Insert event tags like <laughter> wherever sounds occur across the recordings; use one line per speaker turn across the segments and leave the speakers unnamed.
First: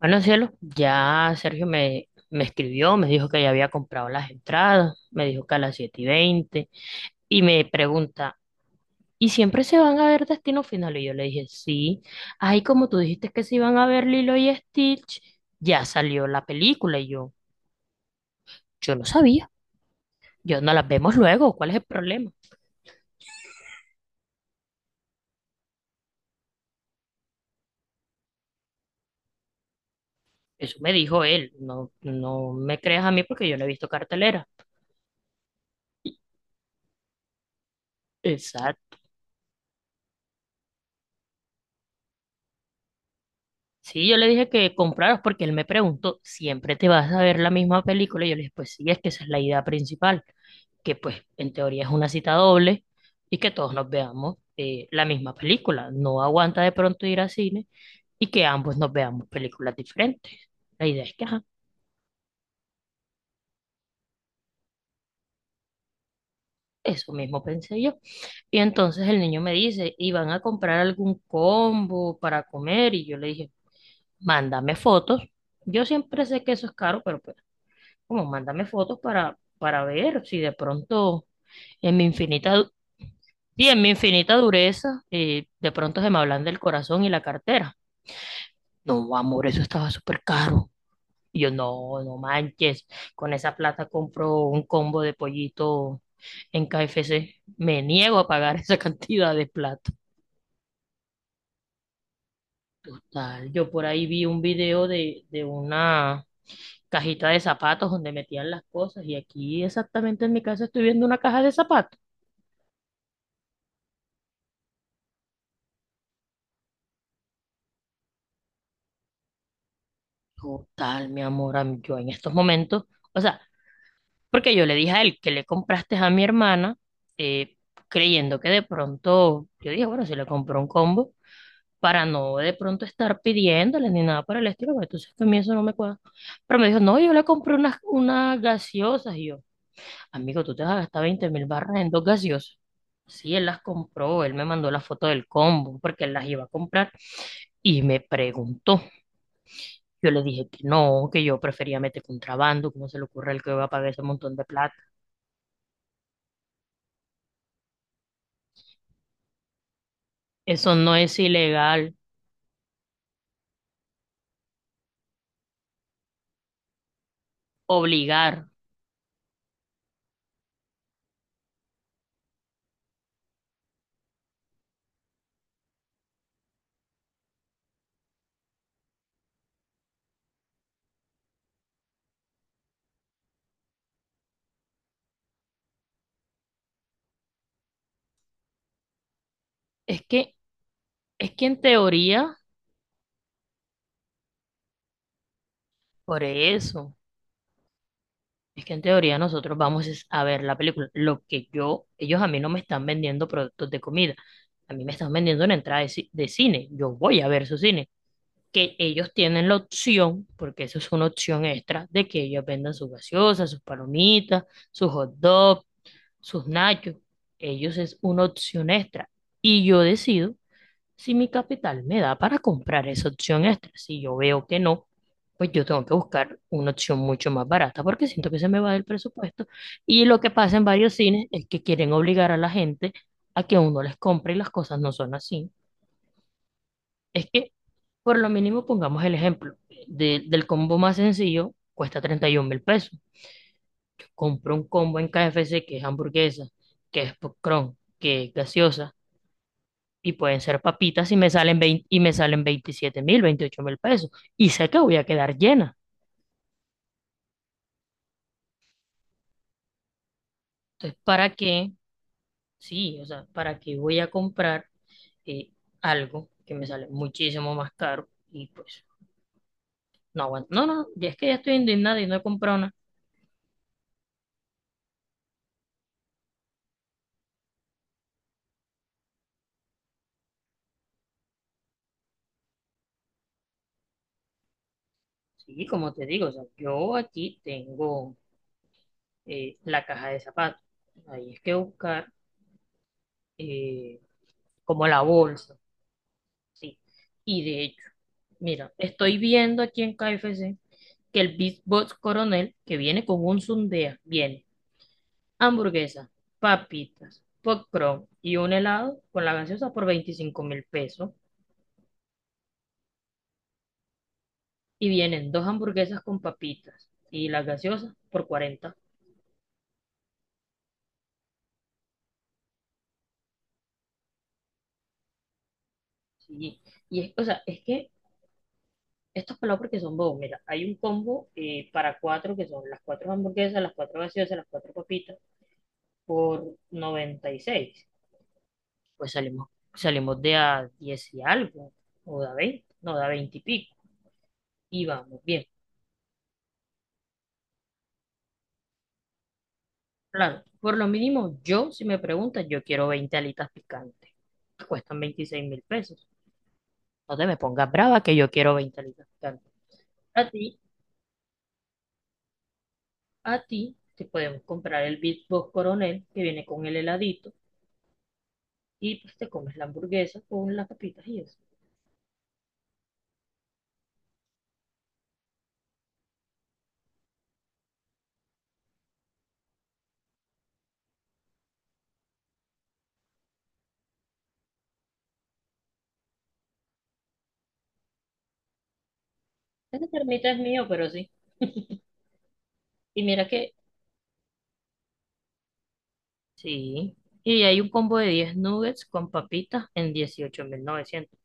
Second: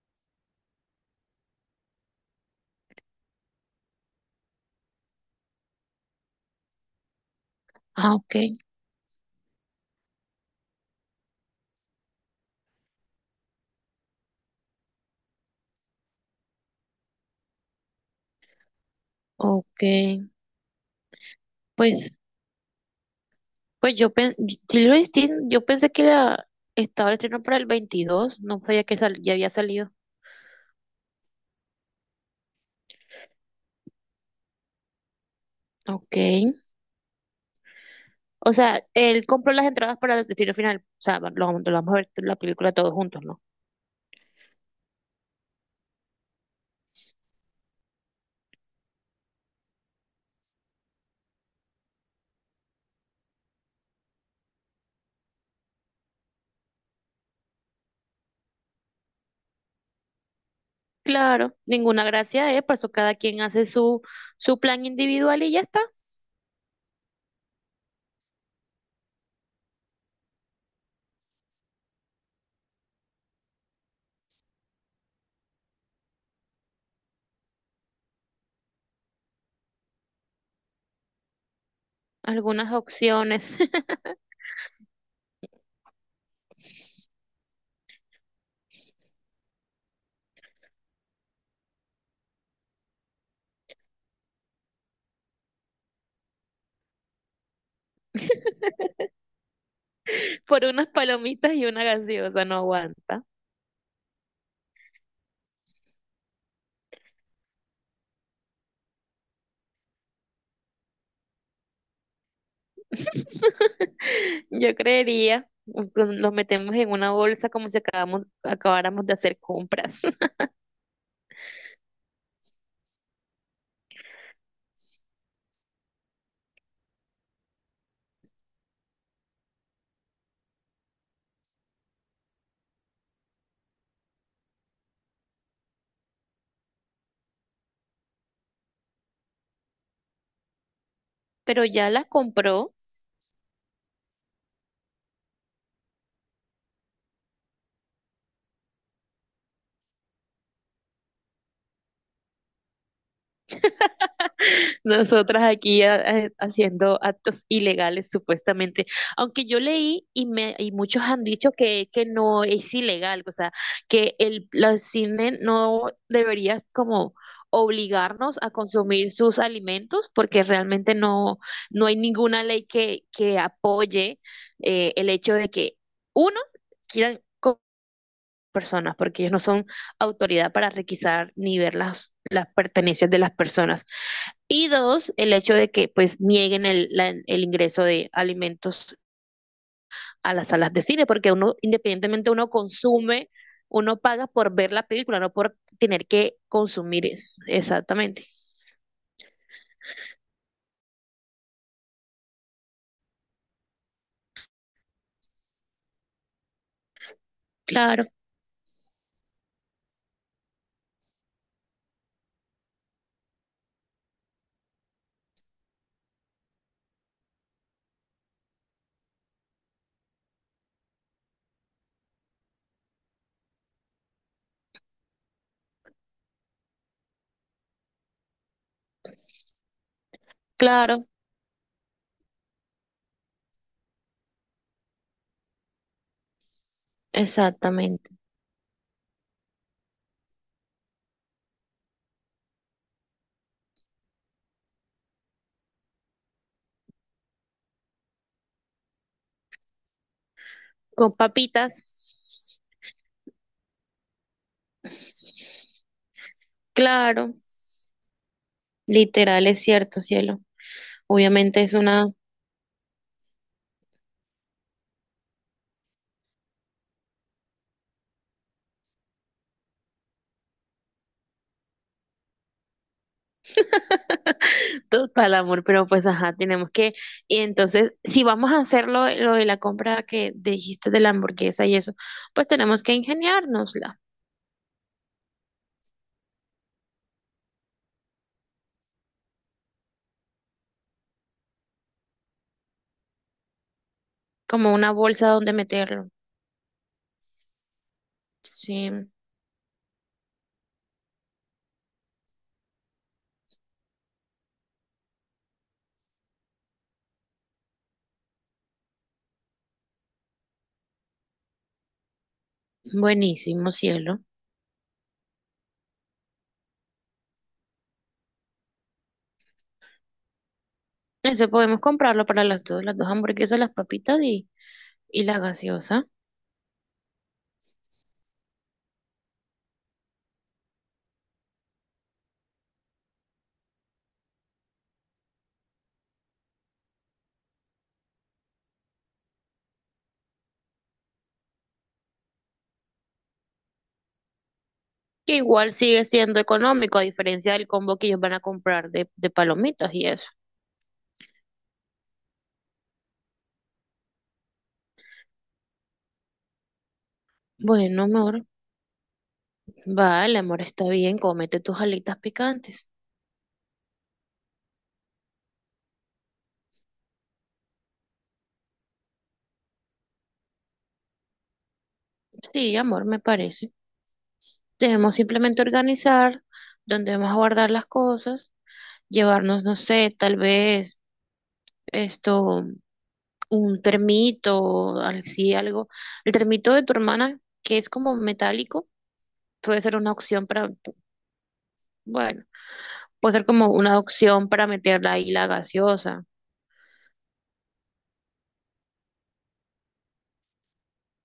Bueno, cielo, ya Sergio me escribió, me dijo que ya había comprado las entradas, me dijo que a las 7:20 y me
Ah, ok,
pregunta, ¿y siempre se van a ver Destino Final? Y yo le dije, sí. Ay, como tú dijiste que se iban a ver Lilo y Stitch, ya salió la película. Y yo no sabía,
ok.
yo no las vemos luego, ¿cuál es el
Pues,
problema?
pues Lilo y Stitch, yo pensé que estaba el estreno para el 22. No sabía que ya había salido.
Eso me dijo él, no, no me creas a mí porque yo no he visto cartelera.
Ok. O sea, él compró las entradas para el destino final. O sea, va- lo vamos a ver la película todos juntos, ¿no?
Sí, yo le dije que compraras porque él me preguntó, ¿siempre te vas a ver la misma película? Y yo le dije, pues sí, es que esa es la idea principal, que pues en teoría es una cita doble y que todos nos veamos la misma película. No aguanta de pronto ir al cine y que ambos nos veamos películas diferentes. La idea es que, ajá,
Claro, ninguna gracia es, por eso cada quien hace su plan individual y ya está.
eso mismo pensé yo. Y entonces el niño me dice, ¿y van a comprar algún combo para comer? Y yo le dije, mándame fotos. Yo siempre sé que eso es caro, pero pues como, mándame fotos para ver si de pronto en mi infinita, du-
Algunas opciones.
sí, en mi infinita dureza, de pronto se me hablan del corazón y la cartera. No, amor, eso estaba súper caro. Y yo, no, no manches, con esa plata compro un combo de pollito en KFC. Me niego a pagar esa <laughs>
<laughs>
cantidad de plata.
Por unas palomitas y una gaseosa no aguanta.
Total, yo por ahí vi un video de una cajita de zapatos donde metían las cosas y aquí exactamente en mi casa estoy viendo una caja de zapatos.
<laughs> Yo creería, nos metemos en una bolsa como si acabáramos de hacer compras. <laughs>
Total, mi amor, yo en estos momentos, o sea, porque yo le dije a él que le compraste a mi hermana, eh, creyendo que de pronto, yo dije, bueno, si le compró un combo, para no de pronto estar pidiéndole ni nada por el estilo, porque entonces a mí eso no me cuadra. Pero me dijo, no, yo le compré unas gaseosas, y yo, amigo, tú te vas a gastar 20 mil
Pero
barras
ya
en dos
las
gaseosas.
compró.
Sí, él las compró, él me mandó la foto del combo, porque él las iba a comprar, y me preguntó. Yo le dije que no, que yo prefería meter contrabando, ¿cómo se le ocurre al que va a pagar ese montón de plata?
<laughs> Nosotras aquí haciendo actos ilegales supuestamente, aunque yo leí y
Eso no
muchos
es
han dicho que,
ilegal,
que no es ilegal, o sea, que el la cine no debería como obligarnos
obligar.
a consumir sus alimentos porque realmente no hay ninguna ley que apoye, el hecho de que uno quieran personas, porque ellos no son autoridad para requisar ni ver las pertenencias de las personas. Y dos, el hecho de que pues nieguen el ingreso de alimentos
Es
a
que,
las salas de cine, porque
es que
uno,
en
independientemente
teoría,
uno consume, uno paga por ver la película, no por tener
por
que
eso,
consumir, exactamente.
es que en teoría nosotros vamos es a ver la película. Lo que yo, ellos a mí no me están vendiendo productos de comida, a mí me están vendiendo una entrada de cine. Yo voy a ver su cine.
Claro,
Que ellos tienen la opción, porque eso es una opción extra, de que ellos vendan sus gaseosas, sus palomitas, sus hot dogs, sus nachos. Ellos es una opción extra. Y yo decido si mi capital me da para comprar esa opción extra. Si yo veo que no, pues yo tengo que buscar una opción mucho más barata porque siento que se me va del presupuesto. Y lo que pasa en varios
claro,
cines es que quieren obligar a la gente a que uno les compre, y las cosas no son así. Es que,
exactamente.
por lo mínimo, pongamos el ejemplo del combo más sencillo, cuesta 31 mil pesos. Compro un combo en KFC que es hamburguesa, que es popcorn, que es gaseosa, y pueden ser papitas
Con
y me salen
papitas.
27.000, 28.000 pesos. Y sé que voy a quedar llena.
Claro, literal es cierto, cielo.
Entonces, ¿para
Obviamente
qué?
es una.
Sí, o sea, ¿para qué voy a comprar eh, algo que me sale muchísimo más caro? Y pues, no aguanto. No, no, ya es que ya estoy indignada y no he comprado nada.
<laughs> Total, amor, pero pues ajá, tenemos que, y entonces, si vamos a hacer lo de la compra que dijiste de la hamburguesa y eso, pues tenemos que ingeniárnosla,
Sí, como te digo, o sea, yo aquí tengo la caja de zapatos. Ahí es que buscar eh,
como
como
una
la
bolsa donde
bolsa.
meterlo.
Sí. Y de hecho, mira,
Sí,
estoy viendo aquí en KFC que el Big Boss Coronel, que viene con un sundea, viene hamburguesa, papitas, popcorn y un helado con la gaseosa por 25.000 pesos.
buenísimo, cielo.
Y vienen dos hamburguesas con papitas y las gaseosas por 40.
Eso podemos comprarlo para las dos hamburguesas, las papitas y la gaseosa,
Sí. Y es, o sea, es que estos pelados porque son bobos. Mira, hay un combo para cuatro que son las cuatro hamburguesas, las cuatro gaseosas, las cuatro papitas por 96. Pues salimos, salimos de a 10 y algo, o de a 20, no, de a 20 y pico, y vamos
que
bien.
igual sigue siendo económico, a diferencia del combo que ellos van a comprar de palomitas y eso.
Claro, por lo mínimo, yo, si me preguntas, yo quiero 20 alitas picantes, que cuestan 26.000 pesos. No te me pongas brava
Bueno,
que yo
amor,
quiero 20 alitas picantes. A
vale,
ti,
amor, está bien, cómete tus alitas picantes.
a ti, te podemos comprar el Big Box Coronel, que viene con el heladito, y pues te comes la hamburguesa con las papitas y eso.
Sí, amor, me parece. Debemos simplemente organizar dónde vamos a guardar las cosas, llevarnos, no sé, tal vez esto, un termito, así algo. El termito de tu hermana, que es como metálico, puede
Ese
ser una
termita es
opción
mío,
para,
pero sí.
bueno,
Y mira
puede ser
que,
como una opción para meterla ahí la gaseosa.
sí. Y hay un combo de 10 nuggets con papitas en 18.900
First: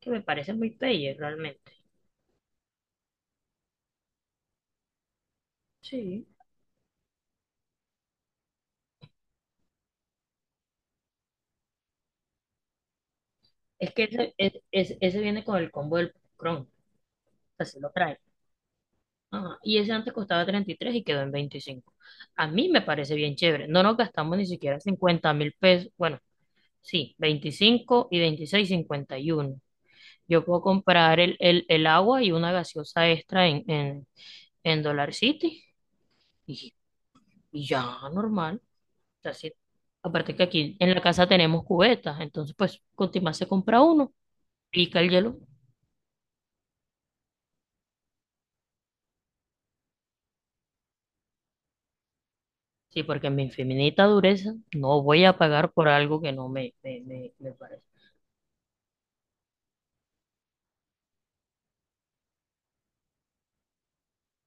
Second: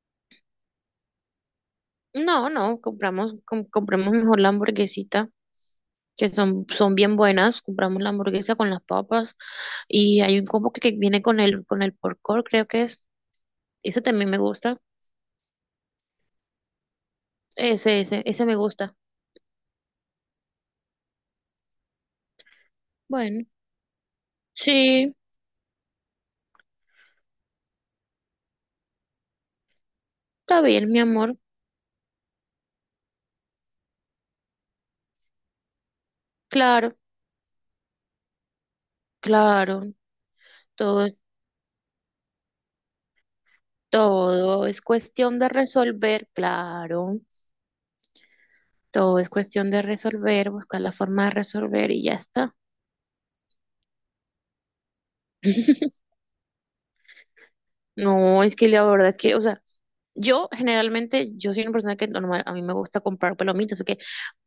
que me parece muy player realmente.
No, no, compremos mejor la hamburguesita,
Sí.
que son bien buenas. Compramos la hamburguesa con las papas y hay un combo que viene con el pork porcor, creo que es.
Es
Ese
que
también
ese,
me
es-
gusta.
es- ese viene con el combo del Chrome, así lo
Ese,
trae.
ese, ese me gusta.
Ajá. Y ese antes costaba 33 y quedó en 25. A mí me parece bien
Bueno,
chévere. No nos gastamos ni siquiera
sí,
50.000 pesos. Bueno, sí, 25 y 26, 51 Yo
está
puedo
bien, mi
comprar
amor.
el agua y una gaseosa extra en Dollar City y,
Claro,
y ya, normal. O sea, sí.
claro.
Aparte que aquí en la
Todo,
casa tenemos cubetas, entonces pues con Timás se compra uno,
todo es
pica el hielo.
cuestión de resolver, claro. Todo es cuestión de resolver, buscar la forma de resolver y ya está.
Sí, porque en mi infinita dureza no voy a pagar por
<laughs>
algo que no me parece.
No, es que la verdad es que, o sea, yo generalmente, yo soy una persona que normal, a mí me gusta comprar palomitas, ¿ok?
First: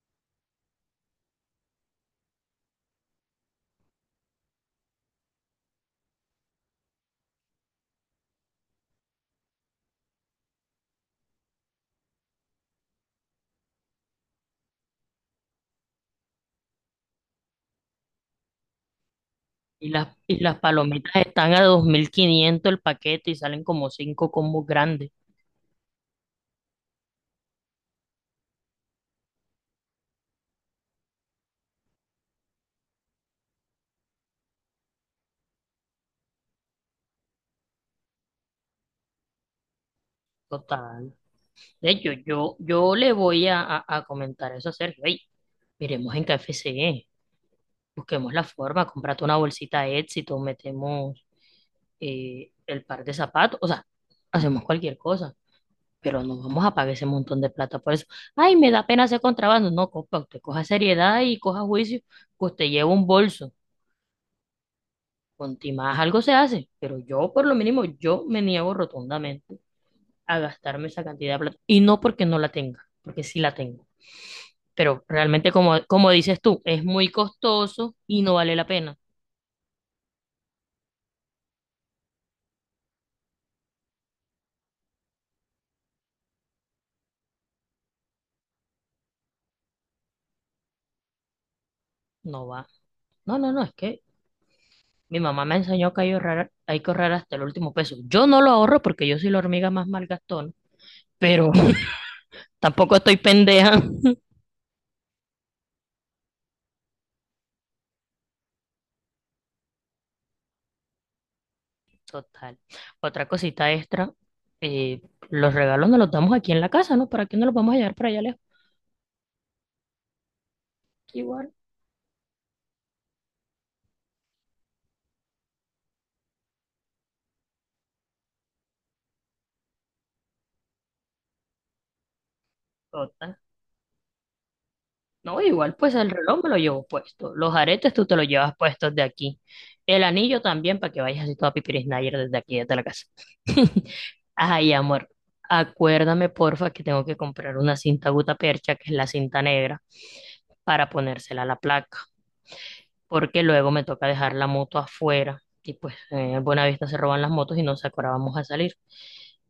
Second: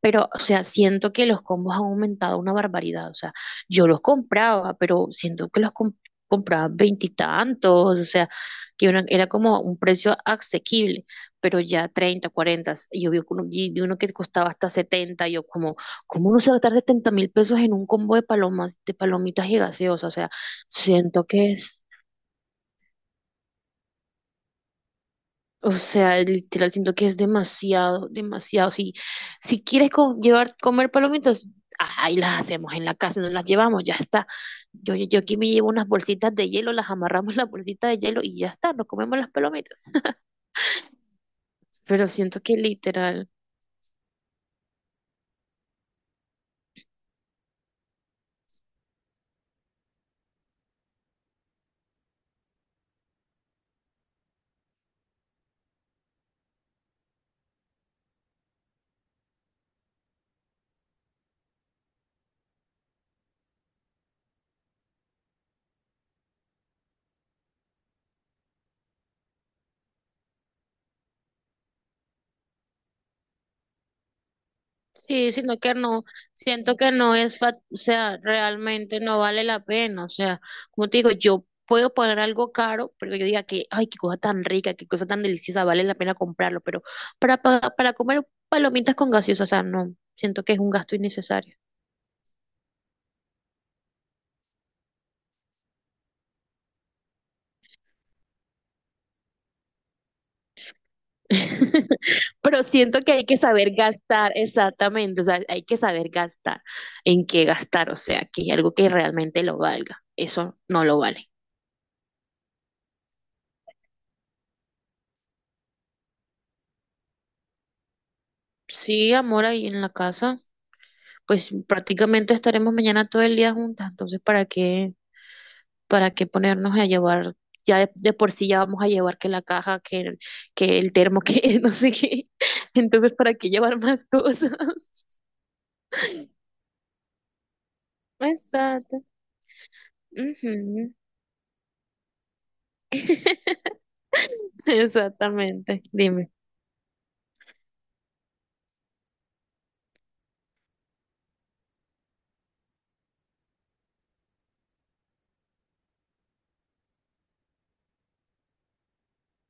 Pero, o sea, siento que los combos han aumentado una barbaridad. O sea, yo los compraba, pero siento que los compraba veintitantos. O sea, que era como un precio asequible, pero ya 30 40. Y yo vi uno, que costaba hasta 70. Y yo como, ¿cómo uno se va a gastar 70 mil pesos en un combo de palomas, de palomitas y gaseosas? O sea,
Y las palomitas
siento
están
que.
a 2.500 el paquete y salen como cinco combos grandes.
O sea, literal, siento que es demasiado, demasiado. Si, si quieres llevar, comer palomitas, ahí las hacemos en la casa, no las llevamos, ya está. Yo aquí me llevo unas bolsitas de hielo, las amarramos en la bolsita de hielo y ya está, nos comemos las palomitas.
Total. De
Pero
hecho,
siento que
yo le
literal.
voy a comentar eso a Sergio. Ey, miremos en K F C E, busquemos la forma, comprate una bolsita de éxito, metemos el par de zapatos, o sea, hacemos cualquier cosa, pero no vamos a pagar ese montón de plata por eso. Ay, me da pena hacer contrabando. No, compa, usted coja seriedad y coja juicio, que usted lleva un bolso. Con más algo se hace, pero yo, por lo mínimo, yo me niego rotundamente a gastarme esa cantidad de plata. Y no porque no la tenga, porque sí la tengo. Pero
Sí,
realmente,
sino que
como,
no,
como dices tú,
siento
es
que
muy
no es, o
costoso
sea,
y no vale la pena.
realmente no vale la pena, o sea, como te digo, yo puedo poner algo caro, pero yo diga que, ay, qué cosa tan rica, qué cosa tan deliciosa, vale la pena comprarlo, pero para comer palomitas con gaseosa, o sea, no, siento que es un gasto innecesario.
No va. No, no, no, es que mi mamá me enseñó que hay que ahorrar hasta el último peso. Yo no lo ahorro porque yo soy la hormiga más malgastona, pero
<laughs>
<laughs>
Pero
tampoco
siento que
estoy
hay que saber
pendeja.
gastar, exactamente, o sea, hay que saber gastar, en qué gastar, o sea, que algo que realmente lo valga, eso no lo vale.
Total. Otra cosita extra, eh, los regalos nos los damos aquí en la casa, ¿no? ¿Para qué no los vamos a llevar para allá lejos?
Sí, amor, ahí en la casa. Pues
Igual.
prácticamente estaremos mañana todo el día juntas, entonces, ¿para qué ponernos a llevar? Ya de por sí ya vamos a llevar que la caja, que el termo, que <laughs> no sé qué. Entonces, ¿para
Total.
qué llevar más cosas? <laughs>
No, igual, pues el reloj me lo llevo puesto. Los aretes tú te los llevas puestos de
Exacto.
aquí. El anillo también, para
Ujú.
que vayas así toda pipiris Nayer desde aquí, desde la casa.
<laughs>
<laughs> Ay, amor,
Exactamente,
acuérdame,
dime.
porfa, que tengo que comprar una cinta gutapercha, que es la cinta negra, para ponérsela a la placa, porque luego me toca dejar la moto afuera y pues en Buenavista se roban las motos y nos acordábamos a salir.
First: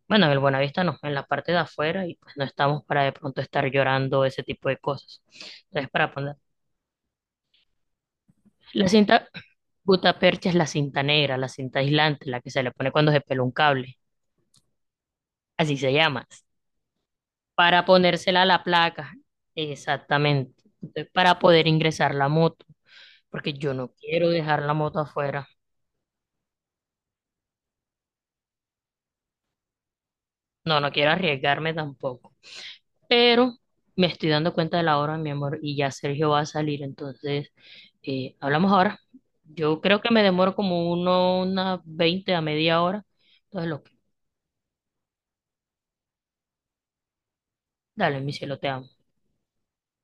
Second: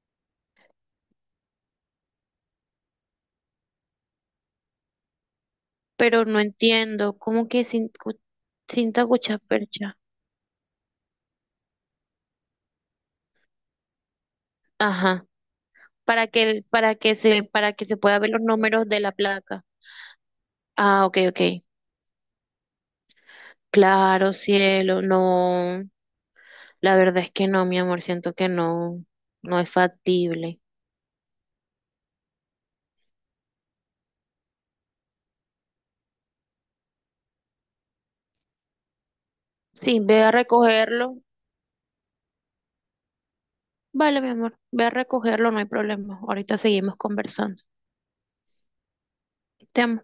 Bueno, en el Buenavista no, en la parte de afuera y pues no estamos para de pronto estar llorando ese tipo de cosas. Entonces, para
Pero
poner
no entiendo, ¿cómo que
la
cinta
cinta
percha?
gutapercha, es la cinta negra, la cinta aislante, la que se le pone cuando se pela un cable,
Ajá.
así se llama,
Para
para
que se pueda ver los
ponérsela a la
números de la
placa,
placa.
exactamente.
Ah,
Entonces,
ok,
para
ok.
poder ingresar la moto, porque yo no quiero
Claro,
dejar la moto
cielo,
afuera,
no, la verdad es que no, mi amor, siento que no, no es factible.
no, no quiero arriesgarme tampoco. Pero me estoy dando cuenta de la hora, mi amor, y ya Sergio va a salir, entonces hablamos ahora. Yo
Sí,
creo que
ve
me
a
demoro como
recogerlo.
uno, una 20 a media hora. Entonces, lo que,
Vale, mi amor, ve a recogerlo, no hay problema. Ahorita seguimos conversando.
dale, mi cielo, te amo.
Te amo.